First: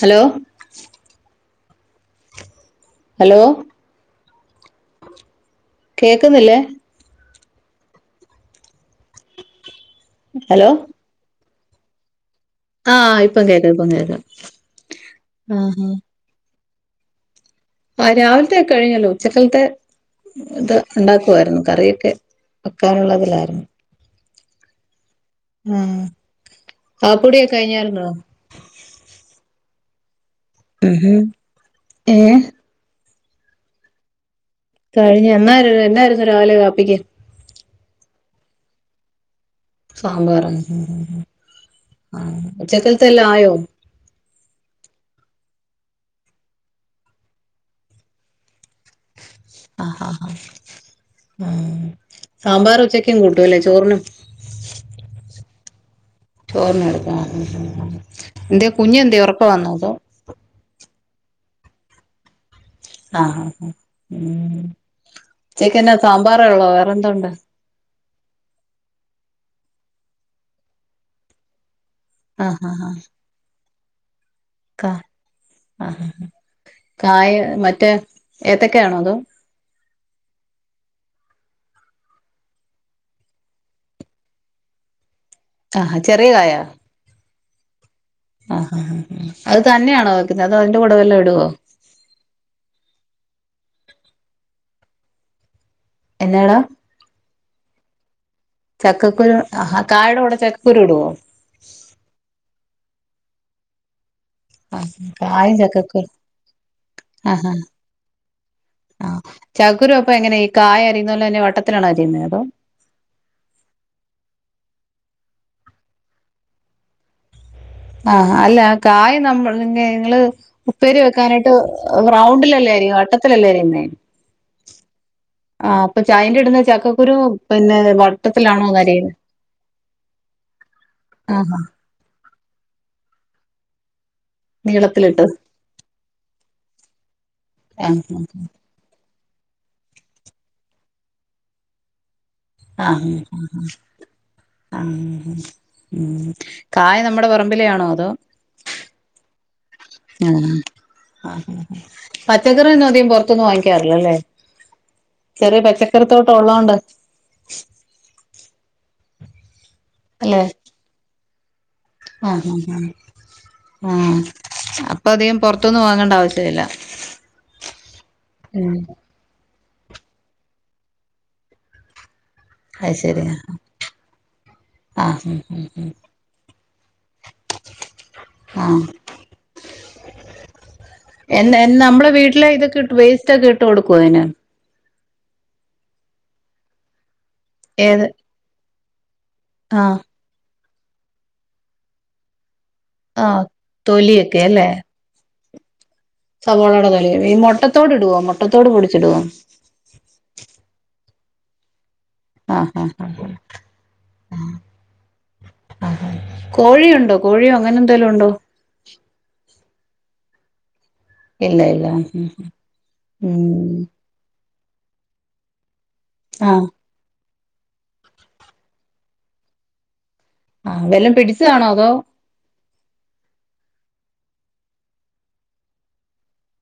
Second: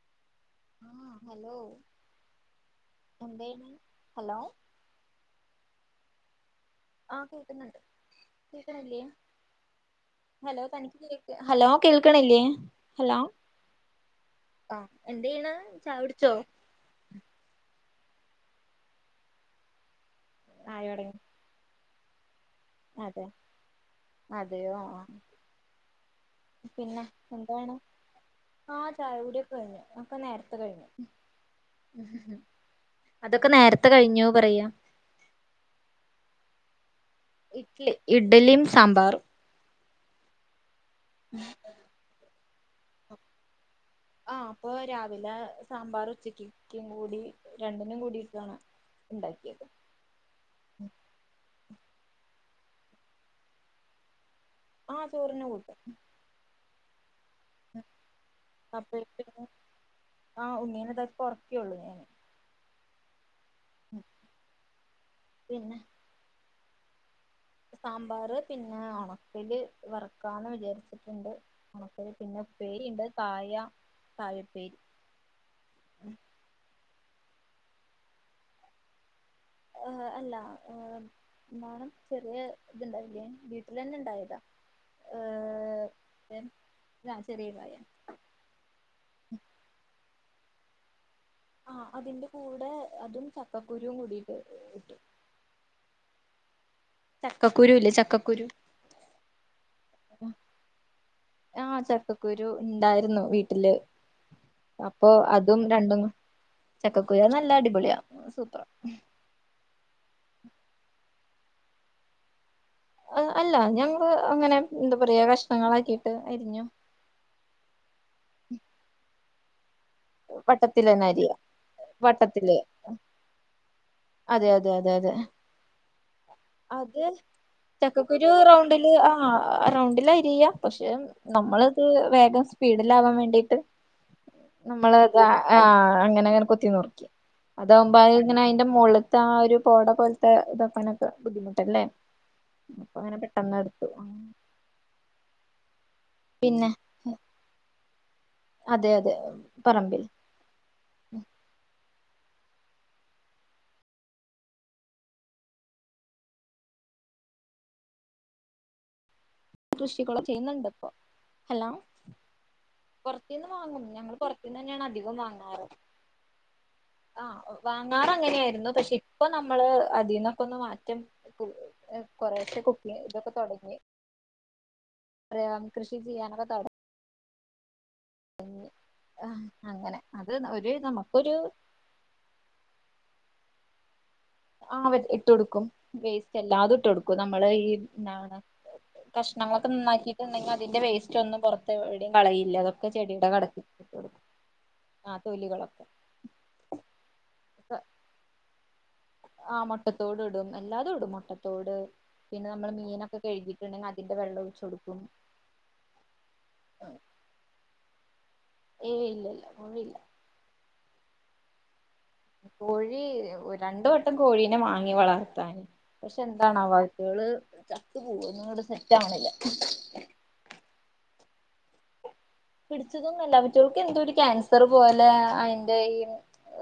Hello ആഹ് hello hello എന്തേയ്ന് hello കേക്ക്ന്നില്ലേ കേക്ക്ന്ന്ണ്ട് കേക്ക്ണില്ലേ ഹലോ തനിക്ക് കേക്ക് ഹലോ കേൾക്ണില്ലേ ആഹ് ഇപ്പം കേക്കാ ഇപ്പം കേക്കാ ആഹ് എന്തെയ്യ്ണ് ആഹ് ചായ കുടിച്ചോ ആഹ് രാവിലത്തെ കഴിഞ്ഞല്ലോ ഉച്ചക്കൽത്തെ ഇത് ചായുടി ഉണ്ടാക്കുവായിരുന്നു കറി്യൊക്കെ എ അതെ വെക്കാനുള്ളതിലായിരുന്നു അതെയോ ആഹ് ആഹ് പിന്നെ കാപ്പികുടിയൊക്കെ എന്താണ് കഴിഞ്ഞാരുന്നോ? ഇപ്പൊ നേരത്തെ കഴിഞ്ഞു ഏഹ് അതൊക്കെ നേരത്തെ കഴിഞ്ഞു പറയാ കഴിഞ് എന്നായിര് എന്നായിരുന്നു രാവിലെ കാപ് പ്പിക്ക് ഇഡ്ലി ഇഡലിം സാമ്പാറും സാമ്പാറാ മ് മ് മ് ആ ഉച്ചക്കൽത്തെല്ലായോ? ആഹ് അപ്പൊ രാവിലെ സാമ്പാർ ഉച്ചക്ക്ക്കും കൂടി രണ്ടിനും കൂടിയിട്ടാണ്. ഉണ്ടാക്കിയത് ആ ഹാ ഹാ ഇം സാമ്പാർ ഉച്ചക്കും കൂട്ടുല്ലേ ചോറിനും ആ ചോറിനു കൂട്ടും ആ എന്തിയെ കുഞ്ഞേന്തേ അപ്പഴത്തേക്ക് ഉറക്കം ആണോ അതോ ഇപ്പൊ ഒറക്കിയുള്ളു ഞാൻ ആ പിന്നെ ഉച്ചക്കന്നെ സാമ്പാറേ ഉള്ളോ വേ വേറെന്തോ ഉണ്ട് സാമ്പാറ് പിന്നെ ഒണക്കില് വറക്കാന്ന് വിചാരിച്ചിട്ടിണ്ട് ഒണ പിന്നെ ആഹ് ആഹ് ആഹ് ഉപ്പേരിണ്ട് കായ താഴെപ്പേരി കാ ആഹ് കായ മറ്റേ ഏത്തക്കയാണോ അതോ ആ അല്ല ആ [unintelligible] ചെറിയ ഇത്ണ്ടായില്ലേ വീട്ടിൽ തന്നെ ഇണ്ടായതാ ആ ചെറിയ ഏഹ് കായാ ആഹ് ചെറിയ കായ ആ അത് തന്നെയാണോ വെക് അതോ അതിന്റെ കൂടെ വല്ലതും ഇട ആ അതിന്റെ കൂടെ അതും ചക്കക്കുരു രും കൂടിട്ട് ഇടും എന്നാട ചക്കക്കുരു ഇല്ലേ ചക്കക്കുരു ചക്കക്കുരു ആഹാ കായുടെ കൂടെ ചക്കക്കുരു ഇടുവോ ആ ചക്കക്കുരു ഇണ്ടായിര് രുന്നു വീട്ടില് ആ അപ്പൊ കായും അതും രണ്ടും ചക്കക്കുരു ചക്കക്കുരു ആ അത് ഹാ നല്ല അടിപൊളിയാ സൂപ്പറ ചക്കുരു അപ്പം എങ്ങനെ കായ [unintelligible] വട്ടത്തിലാണോ അരിയുന്നത് അതോ അ അല്ല ഞങ്ങള് അങ്ങനെ എന്താ പറയാ കഷ്ണങ്ങളാക്കിട്ട് അരിഞ്ഞു ആ അല്ല കായ നമ്മൾ നിങ്ങള് ഉപ്പേരി വട്ടത്തിലന്നെ അരിയ വെക്കാനായിട്ട് വട്ടത്തില് റൗണ്ട്ലല്ലെഅരിയുവാ വട്ടത്തിലല്ലേ അരിയുന്നേ അതെ അതെ അതെ അതെ ആ അപ്പൊ ചായന്റെ ഇടുന്ന അത് ചക്കക്കുരു പിന്നെ ചക്കക്കുരു വട്ടത്തിലാണോന്ന് റൗണ്ടില് ആ അരിയുന്നെ റൗണ്ടില് അരിയ ആഹാ പിടിലാവാൻ വേണ്ടിട്ട് നീളത്തിലിട്ട് നമ്മളതാ ആ അങ്ങനെ അങ്ങനെ കൊത്തി നുർക്കി അതകുമ്പോ അ ആഹ് ഇങ്ങനെ അതിന്റെ മുള ത്താ ഒരു പോട പോലത്തെ ഇതാക്കാനൊക്കെ ബുദ്ധിമുട്ടല്ലേ അപ്പൊ ആഹ് അങ്ങനെ പെട്ടെന്ന് ആഹ് എടുത്തു ആഹ് ഉം പിന്നെ കായ് നമ്മുടെ പറമ്പിലെ ആണോ അതോ? അതെ അതെ പറമ്പിൽ ആ ആ പച്ചക്കറിന്നും അധികം പുറതൂന്ന് വാങ്ങിക്കാറില്ലല്ലേ ചെറിയ പച്ചക്കറിത്തോട്ടം ഉള്ളതോണ്ട് കൃഷി കള് ചെയ്യുന്നുണ്ട്പ്പോ ഹലോ ആഹ് ആഹ് പുറത്തുന്ന് വാങ്ങും ഞങ്ങൾ ആഹ് പുറത്തുന്ന് തന്നെയാണ് അപ്പൊ അധികം വാങ്ങാറ് പുറത്തൊന്നും വാങ്ങേണ്ട ആവശ്യമില്ല ആ വാങ്ങാറ് അങ്ങനെയായിരുന്നു ഉം പക്ഷെ ഇപ്പൊ ന ള് അതിൽന്നൊക്കെ ഒന്ന് മാറ്റം [unintelligible] കുറേശെ അത് കുക്കിംഗ് ശരി ഇതൊക്കെ തുടങ്ങി ആഹ് കൃഷി ചെയ്യാനൊക്കെ തൊട ആ അങ്ങനെ അത് ഒരു നമുക്കൊരു എൻ എൻ നമ്മള വീട്ടില ഇതൊക്കെ വേസ്റ്റ്ഒക്കെ ഇട്ട്കൊടുക്കും അതിന് ആ ഇട്ട് കൊടുക്കും വേസ്റ്റ് അല്ലാതെ ഇട്ട് കൊടുക്കും നമ്മള ഈ ഏത് പ്രശ്നങ്ങളൊക്കെ ആഹ് നന്നാക്കിട്ട്ണ്ടെങ്കിൽ അതിന്റെ വേസ്റ്റ് ഒന്നും പുറത്തെ എവിടെയും കളയില്ല ആ ചെടിയുടെ തൊലിയൊക്കെ അല്ലേ? തൊലികള് സവാളോടെ തൊലികള് ഈ മുട്ടത്തോട് ഇടുവോ മൊ ട്ടത്തോട് പൊ ആ മുട്ടത്തോട് ഇടും എല്ലാതും ഇടും ട്ടത്തോട് ആ ആ അതിന്റെ വെള്ളം ഒഴിച്ചു കൊടുക്കും ആ കോഴിയുണ്ടോ കോഴിയോ അങ്ങനെ എന്തെലും ഉണ്ടോ? ഏയ് ഇല്ലല്ല മുഴുവില്ല ഇല്ല ഇല്ല ഉം കോഴി ഉം രണ്ട് വട്ടം കോഴി നെ വാങ്ങി വളർത്താന് പക്ഷെ ആഹ് എന്താണാവോ അത്കള് ചത്ത് പോവ്വ ഇവിടെ സെറ്റ് ആവണില്ല ആ വെല്ലം പിടിച്ചതാണോ അതോ പിടിച്ചതൊന്നുമല്ല അവറ്റകൾക്ക് എന്തോ ഒരു ക്യാൻസർ പോലെ അയിന്റെ ഈ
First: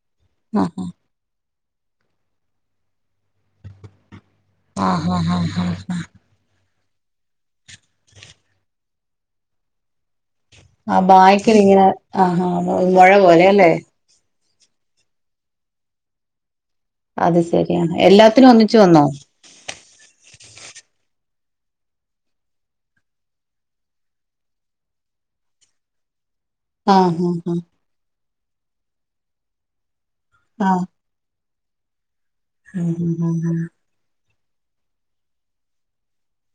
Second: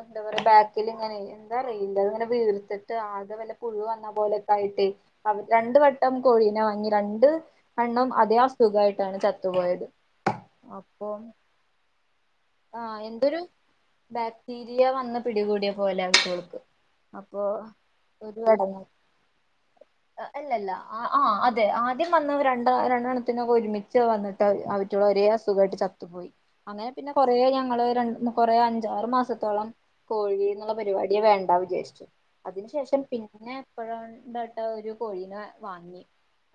എന്താ പറയാ ആഹ് ബാക്കിൽ ഇങ്ങനെ അതറിയില്ല ഇങ്ങനെ വീർത്തിട്ട് ആകെ വല്ല പുഴു വന്ന പോലെ ട്ടെ ആഹ് ആഹ് ആഹ് ആഹ് രണ്ട് വട്ടം കോഴീനെ വാങ്ങി രണ്ട് എണ്ണം അതേ അസുഖായിട്ടാണ് ചത്തുപോയത് ആ അപ്പൊ ബായ്ക്കിലിങ്ങനെ ആ ഹ ആ മൊഴ എന്തൊരു പോലെയല്ലേ ബാക്ടീരിയ വന്ന് പിടികൂടിയ പോലാ അവറ്റ കൾക്ക് അത് അപ്പൊ ശരിയാണ് എല്ലാത്തിനും ഒരുട ഒന്നിച്ചു വന്നോ അല്ലല്ല ആ അത് അത ആദ്യം വന്നതെ രണ്ട രണ്ടെണ്ണത്തിനൊക്കെ ഒരുമിച്ച് വന്നിട്ട് അവറ്റകളെ ഒരേ അസുഖമായിട്ട് ചത്തുപോയി അങ്ങനെ പിന്നെ ആഹ് കുറേ ഞങ്ങള് രണ്ട്‌ കുറേ അഞ്ചാറ് മാസത്തോളം കോഴി ആഹ് എന്നുള്ള ആഹ് പരിപാടിയെ വേണ്ടാവ ച്ച് അതിന് ശേഷം ആഹ് പിന്നെ ഇപ്പോഴണ്ട്‌ ഒരു കോഴീനെ വാങ്ങി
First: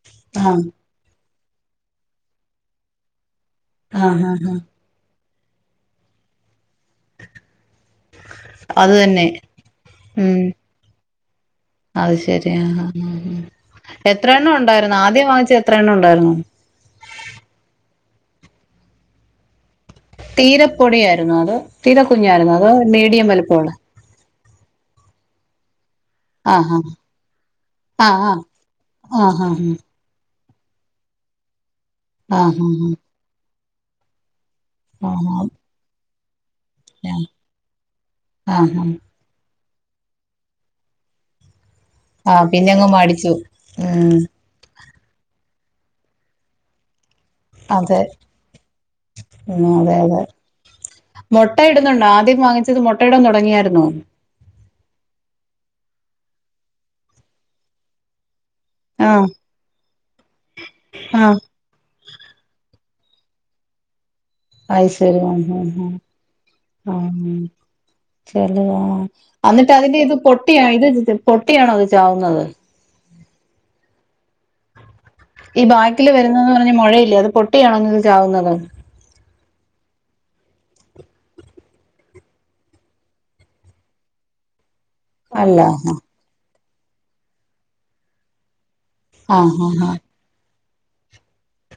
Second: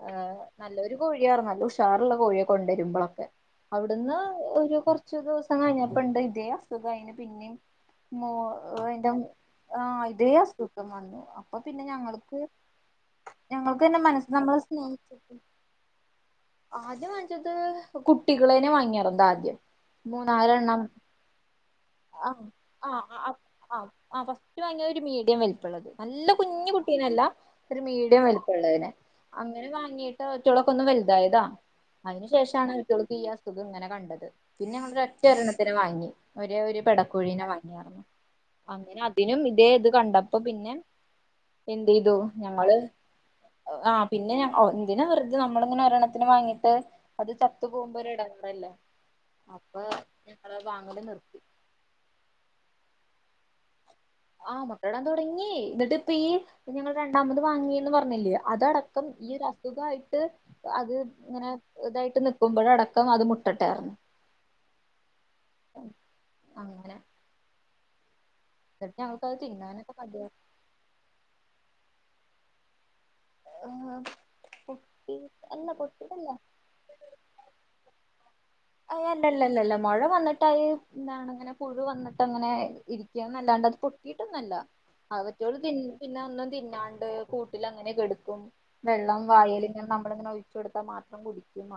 ആ ആഹ് ആഹ് നല്ലൊരു കോഴി നല്ല ഉഷാറുള്ള കോഴിയെ കൊണ്ടൊരുമ്പളൊക്കെ അവിടുന്ന് ആഹ് ആഹ് ആഹ് ഒരു കൊറച്ച് ചോ [unintelligible] കഴിഞ്ഞപ്പ ഉണ്ട് ഇതേ അതെ കഴിഞ്ഞെ പിന്നേം അത് തന്നെ ഇതേ ഉം അസുഖം വന്നു അപ്പൊ പിന്നെ അത് ഞങ്ങക്ക് ശരി ആ ആ ആ ഞങ്ങൾക്ക് തന്നെ എത്ര മനസ്സ് എണ്ണം നമ്മൾ ഉണ്ടായിരുന്നു ആദ്യം സ്നേഹിച്ചി വാങ്ങിച്ച എത്ര എണ്ണം ഉണ്ടായിരുന്നു ആദ്യം വാങ്ങിച്ചത് കുട്ടികളേനെ വാങ്ങിയറന്താദ്യം തീരപ്പൊടിയായിരുന്നോ അതെ തീര ആ കുഞ്ഞായിരുന്നോ അതോ മീഡിയം വലുപ്പമുള്ളെ ആദ്യംവാങ്ങിയതൊരു മീഡിയം വലപ്പുള്ളത് നല്ല കുഞ്ഞു ആഹ് കുട്ടീനല്ല ഒരു മീഡിയം ആഹ് വലുപ്പംമു ള്ളതിന് ആഹ് അങ്ങനെ വാങ്ങിയിട്ട് ഒര് കുട്ടികളൊക്കൊന്നു വലുതായതാ അതിനു ആഹ് ആഹ് ശേഷമാണ് അയിറ്റോൾക്ക് ഈ അസുഖം ഇതിങ്ങനെ കണ്ടത് ആഹ് ആഹ് ഒരൊറ്റൊരെണ്ണത്തിനെ വാങ്ങി ഒരേ ഒരു ആഹ് പെടക്കോഴീനെ വാങ്ങി യന്നു ആഹ് ആഹ് അങ്ങനതിനും തെ ഇത് കണ്ടപ്പോ പിന്നെ എന്ത്യ്തു ആഹ് ഞങ്ങള് പിന്നെങ്ങ് മടിച്ചു ആ ഉം പിന്നെ ഒ ന്തിനാ വെറുതെ നമ്മളിങ്ങനെ ഒരെണ്ണത്തിന് വാങ്ങീട്ട് അത് ചത്തു പോകുമ്പോ അതെ ഒരു ഇടങ്ങാറല്ലേ ആ ഉം അതെ അതെ മുട്ട ഇടുന്നുണ്ട ആദ്യം വാങ്ങിച്ചത് മു ട്ടടം തുടങ്ങിയാരുന്നോ ആ മുട്ട ഇടാൻ തുടങ്ങി എന്നിട്ട് ഇപ്പ ഈ ഞങ്ങളെ രണ്ടാമത് വാങ്ങിയന്ന് പറഞ്ഞിലിയ അതടക്കം ആഹ് ഈ ഒരസുഖമായിട്ട് അത് ആഹ് ഇങ്ങനെ ഇതായിട്ട് നി ക്കുമ്പോഴടക്കം [unintelligible] അത് മുട്ടട്ടറുന് അയ്ശേരി ഉം ഉം ഉം അങ്ങനെ ഉം ചില എന്നിട്ട് ആഹ് ഞങ്ങൾക്കത് അന്നിട്ട് തിന്നാനൊക്കെ അതിന്റെ ഇത് മടിയാ പൊട്ടിയാ ഇത് പൊട്ടിയാണോ നാവുന്നത് ആഹ് കു ഈ ബാക്കില് വരുന്നെന്ന് പറഞ്ഞ മുഴയില്ലേ അത് പൊട്ടിയണോ ചാവുന്നത് അല്ലല്ലല്ലല്ല [unintelligible] എന്താണ് ഇങ്ങനെ പുഴു വന്നിട്ട് അങ്ങനെ ഇരിക്കുകന്നല്ലാണ്ട് അത് പൊട്ടിയിട്ടോന്നല്ല അതൊക്കെ ഓൾ അല്ല തി പിന്നെ ഒന്നും തി ആണ്ട് കൂട്ടിൽ അങ്ങനെ കിട ക്കും വെള്ളം ആ വായേല് ഇങ്ങനെ ആ നമ്മൾ ഇങ്ങനെ ഒഴി കൊടുത്തൽ മാത്രം കുടിക്കും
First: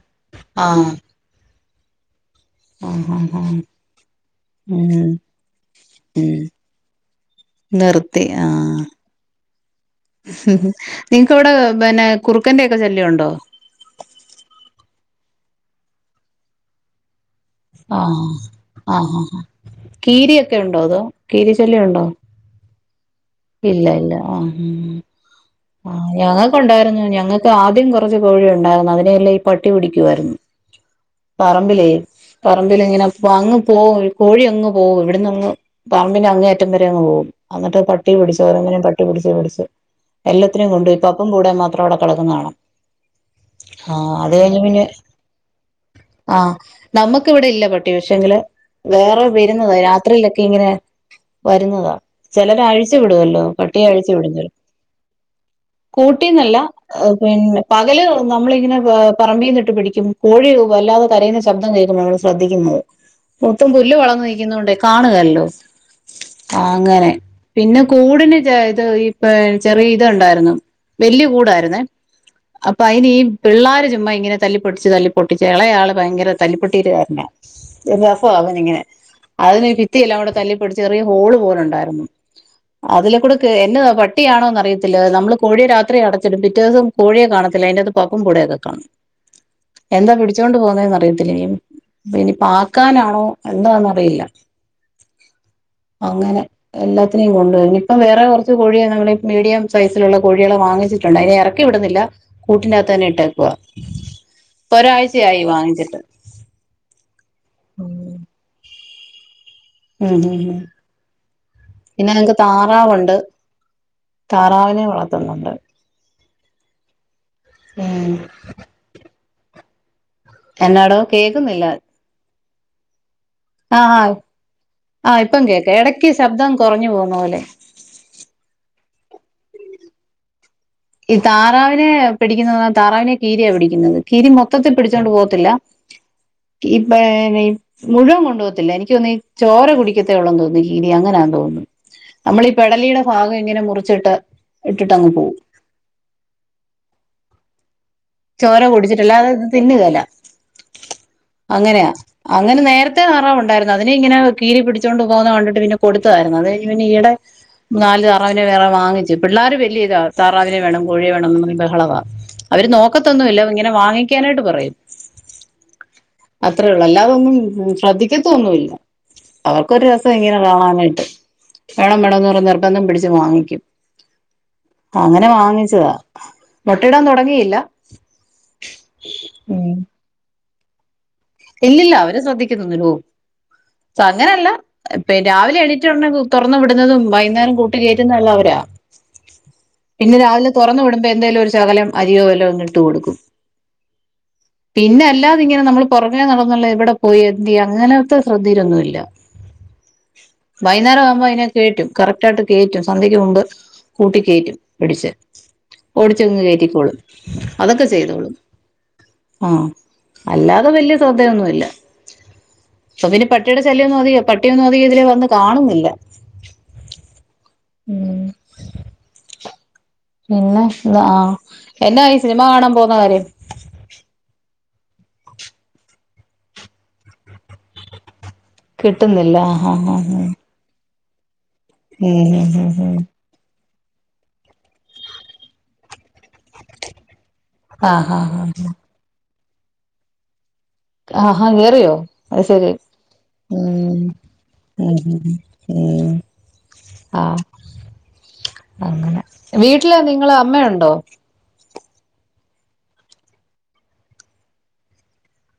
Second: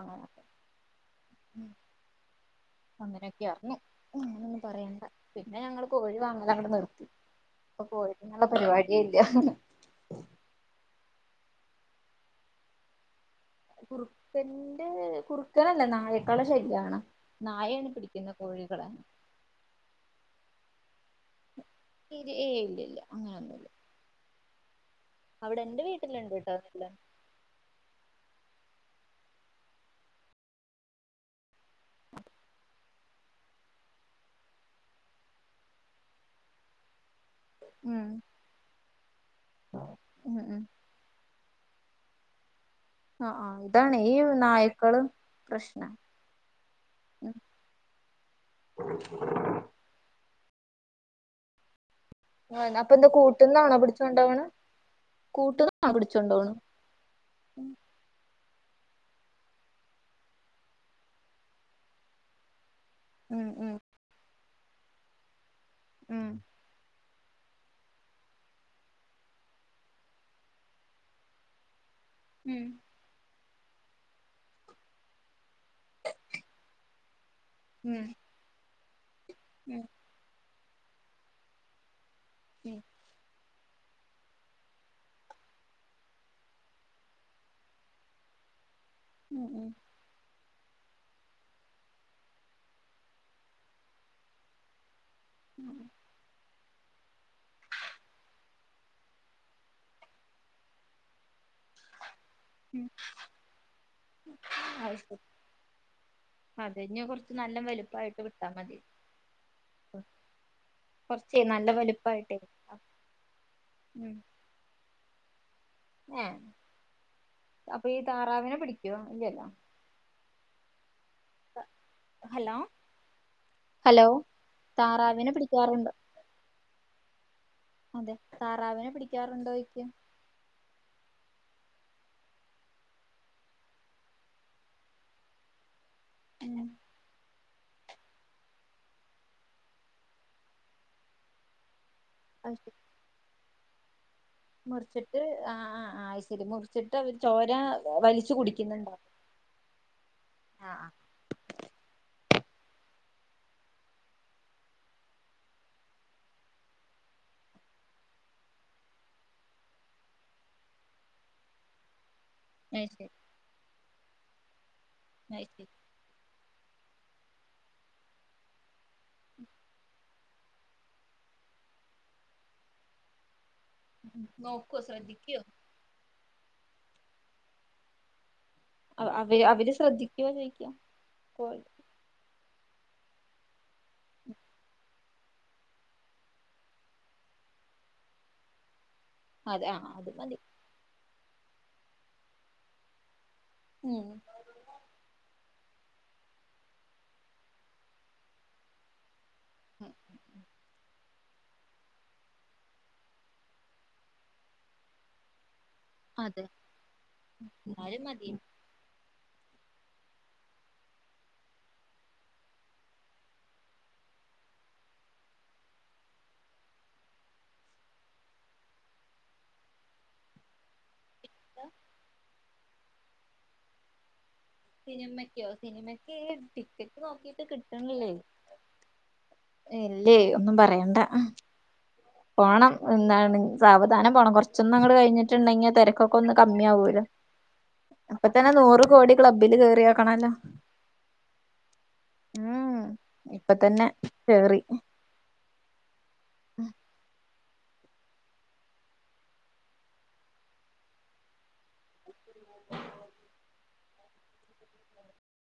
ആഹ് ഉം അങ്ങനെയൊക്കെ അറിഞ്ഞു അങ്ങനൊനിന്നും പറയണ്ട ഉം പിന്നെ ഞങ്ങള് കോഴി വാങ്ങല് അങ്ങട് നിർത്തി ഇപ്പൊ നിർത്തി ആ കോഴിന്നുള്ള പരിപാടിയെ ഇല്ല നിങ്ങക്ക് അവിടെ ബെന്നെ കുറുക്കന്റെ ഒക്കെ ശല്യവുണ്ടോ കുറുക്കന്റെ കുറുക്കനല്ലാ നായക്കള ശല്ല്യണ് ആഹ് ആഹ് ആഹ് കിരിയൊക്കെ ഉണ്ടോ അതോ കീരി ശല്യം ഉണ്ടോ ഇല്ല ഇല്ല ഇല്ല അങ്ങനൊന്നുമില്ല ഇല്ല ഇല്ല ആഹ് ഉം അവിടെ എന്റെ ആ വീട്ടിലുണ്ട് ഞങ്ങൾക്ക് കേട്ടോ ഉണ്ടായിരുന്നു ഞങ്ങൾക്ക് ആദ്യം കുറച്ച് കോഴിയു ഉണ്ടാരുന്നു അതിനെയല്ലാം ഈ പട്ടി പിടിക്കുവാരുന്നു പറമ്പിലേ പറമ്പിൽ ഇങ്ങനെ അങ്ങ് പോവും കോഴി അങ് പോവും ഇവിടുന്ന് അങ് പറമ്പിന്റെ അങ്ങേ അറ്റം വരെ അങ് പോവും അന്നട്ട് ഉം പട്ടി പിടിച്ച് ഒരെന്നിനെ പട്ടി ട്ടി പിടിച്ച് ഉം ഉം എല്ലത്തിനേം കൊണ്ട് ഇപ്പപ്പം [unintelligible] കൂടെ മാത്രവിടെ കിടക്കുന്ന കാണാം ആ ആ ഇതാണ് ഈ അത് കഴിഞ്ഞ് പിന്നെ നായ്ക്കള് പ്രശ്നം ആ നമ്മക്കിവിടെ ഇല്ല പട്ടി പക്ഷെങ്കില് വേറെ വരുന്നത രാത്രിയിലൊക്കെ ഇതിങ്ങനെ വരുന്നതാ ചെലര് അപ്പൊ അഴിച്ചു എന്താ വിടുവല്ലോ കൂട്ടുന്നാണോ പട്ടിയെ അഴിച്ചു വിടും പിടിച്ചോണ്ടോവണ് ചിലർ ആ പിടിച്ചോണ്ടോണ് കൂട്ടീന്നല്ല ഹ് പിന്നെ പകല് നമ്മളി ഇതിങ്ങനെ ഹ് പറമ്പിന്നിട്ട് പിടിക്കും കോഴി കൂവു അല്ലാതെ കരയുന്ന ശബ്ദം കേൾക്കുമ്പ നമ്മൾ ശ്രദ്ധിക്കുന്നത് ഉം മൊത്തും ഉം പുല്ല് വളന്നു നിൽക്കുന്നൊണ്ടെ കാണുകല്ലോ സ് ഉം ആ അങ്ങനെ പിന്നെ കൂടിന് ജ് ത് ഇപ്പ ചെറി ഇത് ഒണ്ടായിരുന്നു വല്യ കൂടായിരുന്നേ ഉം അപ്പൊ അയിനി പിള്ളാര് ചുമ്മാ ഇങ്ങനെ തല്ലിപ്പൊട്ടിച്ച് തല്ലിപ്പൊട്ടിച്ച് ഇളയാള് ഭയങ്കര തല്ലിപ്പൊട്ടീരുകാരനാ ഉം [unintelligible] അവനിങ്ങനെ അതിനീ ഭിത്തിയെല്ലാം കൂടെ തല്ലി ഒരു ചെറിയ ഹോള് പോലണ്ടായിരുന്നു ഉം അതിലെ കൂട് ക്ക് എന്നതാ പട്ടിയാണോന്നറിയ ത്തില്ല നമ്മള് കോഴിയെ രാത്രി അടച്ചിടും പിറ്റേ ദിവസം കോഴിയെ കാണത്തില്ല അതിന്റകത്ത് പപ്പും പൂടയൊക്കെ കാണും ഉം ഉം ച്ചോണ്ട് പോകുന്നേന്ന് അറിയത്തില്ല ഇനി ഇനി പാക്കാനാണോ എന്താന്നറിയില്ല അങ്ങനെ എല്ലാത്തിനേയും കൊണ്ട് പോയി ഇപ്പം വേറെ കൊറച്ച് കോഴിയെ മീഡിയം സൈസിലുള്ള കോഴികളെ വാങ്ങിച്ചിട്ടുണ്ട് അയിനെ ഇറ ക്കി വിടുന്നില്ല ഉം കൂട്ടിനകത്ത് തന്നെ ഇട്ടേക്കുവാ പ്പോ അത് ശരി ഒരാഴ്ചയായി വാങ്ങിച്ചിട്ട് അത് ഇനി കുറച്ച് നല്ല ഉം വലുപ്പായിട്ട് വിട്ടാ മതി ഉം ഉം ഉ കൊറച്ചേ നല്ല പിന്നെ ഞങ് ക്ക് വലുപ്പായിട്ടേ താറാവുണ്ട് ഉം താറാവിനെ വളത്തുന്നുണ്ട് ആ അപ്പൊ ഈ ഉം താറാവിനെ പിടിക്കോ ഇല്ലല്ല എന്നാടോ കേക്കുന്നില്ല ഹലോ ആ ആ ഹലോ ആ താറാവിനെ ഇപ്പം കേക്ക പിടിക്കാറുണ്ട് എടക്ക് ശബ്ദം കുറഞ്ഞു പോന്ന പോലെ ക്കാറുണ്ടോയ്ക്കാ ഈ താറാവിനെ പിടിക്കുന്ന താറാവിനെ കീരിയാ പിടിക്കുന്നത് കീരി മൊത്തത്തി പിടിച്ചോണ്ട് പോകത്തില്ല ഉം ഇപ്പ എങ്ങനെ മുഴുവൻ കൊണ്ടുപോകത്തില്ല എനിക്ക് തോന്നുന്ന ചോര കുടിക്കത്തേ ഒള്ളുന്ന് തോന്നുന്നു കീരി അങ്ങനെയാന്ന് തോന്നുന്നു നമ്മളീ അത് ശരി. പെടലിടെ ഭാഗം ഇങ്ങനെ മുറിച്ചിട്ട് ഇട്ടിട്ട് അങ്ങ് മുറിച്ചിട്ട് പോകും ആഹ് ആഹ് ആ ശരി മുറിച്ചിട്ട് അവര് ചോര വലിച്ചു ചോര കുടിക്കുന്നുണ്ടോ കുടിച്ചിടല്ലാതെ അത് തിന്നുകേല ആഹ് അങ്ങനെയ അങ്ങനെ നേരത്തെ താറാവ് ഉണ്ടായിരുന്നു അതിനെ ഇങ്ങനെ കീരി പിടിച്ചോണ്ട് പോവുന്ന കണ്ടിട്ട് പിന്നെ കൊടുത്തതായിരുന്നു അത് കഴിഞ്ഞ് പിന്നെ ഈയിടെ നാല് താറാവിനെ വേറെ വാങ്ങിച്ച് പിള്ളാര് വലിയ ഇതാ താറാവിനെ വേണം കോഴിയെ വേണംന്ന് പറഞ്ഞ് ബഹളവാ. അവര് നോ അത് ക്കത്തൊന്നുല്ല ഇങ്ങനെ വാങ്ങി ക്കാനായിട്ട് പറയും ഏയ് അത്രേ ഒള്ളൂ അല്ലാതൊന്നും ഉം ശ്രദ്ധിക്കത്തൊന്നുമില്ല അവർക്കൊരു ഇപ്പോ ഇങ്ങനെ കാണാനായിട്ട് വേണം വേണംന്ന് പറഞ്ഞ് നിർബന്ധം പിടിച്ച് വാങ്ങിക്കും നോക്കുവോ അങ്ങനെ ശ്രദ്ധിക്കുവോ വാങ്ങിച്ചതാ മൊട്ടയിടാൻ തുടങ്ങിയില്ല അ അവര് അവര് ഉം ശ്രദ്ധിക്കുക ചെയ്യും ഇല്ലില്ല അവര് ശ്രദ്ധിക്കുന്നൊന്നുല്ല ഓ സ അങ്ങനെയല്ല ഇപ്പ രാവിലെ എണീറ്റ് ഉടനെ അങ്ങ് തൊറന്നു വിടുന്നതും വൈകുന്നേരം കൂട്ടി കേറ്റുന്നതുമെല്ലാം അവരാ അതെ ആഹ് അത് പിന്നെ മതി രാവിലെ തൊറന്ന് വിടു ഇപ്പൊ എന്തേലും ഒരു ശകലം അരിയോ വല്ലോം അങ്ങ് ഇട്ട് കൊടുക്കും ഉം പിന്നെല്ല പിന്നേണ നമ്മളും പൊറമേ നടന്നുള്ള എവിടെ പോയി എന്ത്യേ അങ്ങനത്തെ ശ്രദ്ധീരൊന്നുല്ല വൈകുന്നേരം ആവുമ്പ ഞാൻ കേറ്റും കറക്റ്റ് ആയിട്ട് കേറ്റും സന്ധ്യയ്ക്ക് മുൻപ് കൂട്ടി കേറ്റും പിടിച്ച് ഓടിച്ചങ്ങ് അതെ കേറ്റിക്കോളും അതൊക്കെ എന്നാലും മതി ചെയ്തോളും ആ അല്ലാ ഇപ്പ വല്യ ശ്രദ്ധയൊന്നുല്ല അപ്പൊ പിന്നെ പട്ടിയുടെ ശല്യഒന്നും അധികം പട്ടിയൊന്നും അധിക ഇതിലെ വന്ന് കാണുന്നില്ല ഊം പിന്നെ ആ എന്നാ അയച്ച അമ്മ കാണാൻ പോകുന്ന കാര്യം സിനിമയ്ക്കോ സിനിമക്ക് ടിക്കറ്റ് നോക്കിട്ട് കിട്ടണില്ലേ കിട്ടുന്നില്ല ആഹാഹാഹ് മ് ആ ഉം സാവധാനം പോണം കൊറച്ചൊന്നങ്ങട് കഴിഞ്ഞിട്ടുണ്ടെങ്കി തിരക്കൊക്ക ഒന്ന് കമ്മി ആവൂല്ലോ ആഹാ ഹാ ഹാ ക്ലബ്ബില് കേറിയോക്കണല്ലോ ആഹാ കേയറിയോ അത് ശരി ഇപ്പൊ തന്നെ ഉം ഉം ഉം ഉം [unintelligible] [inaudible]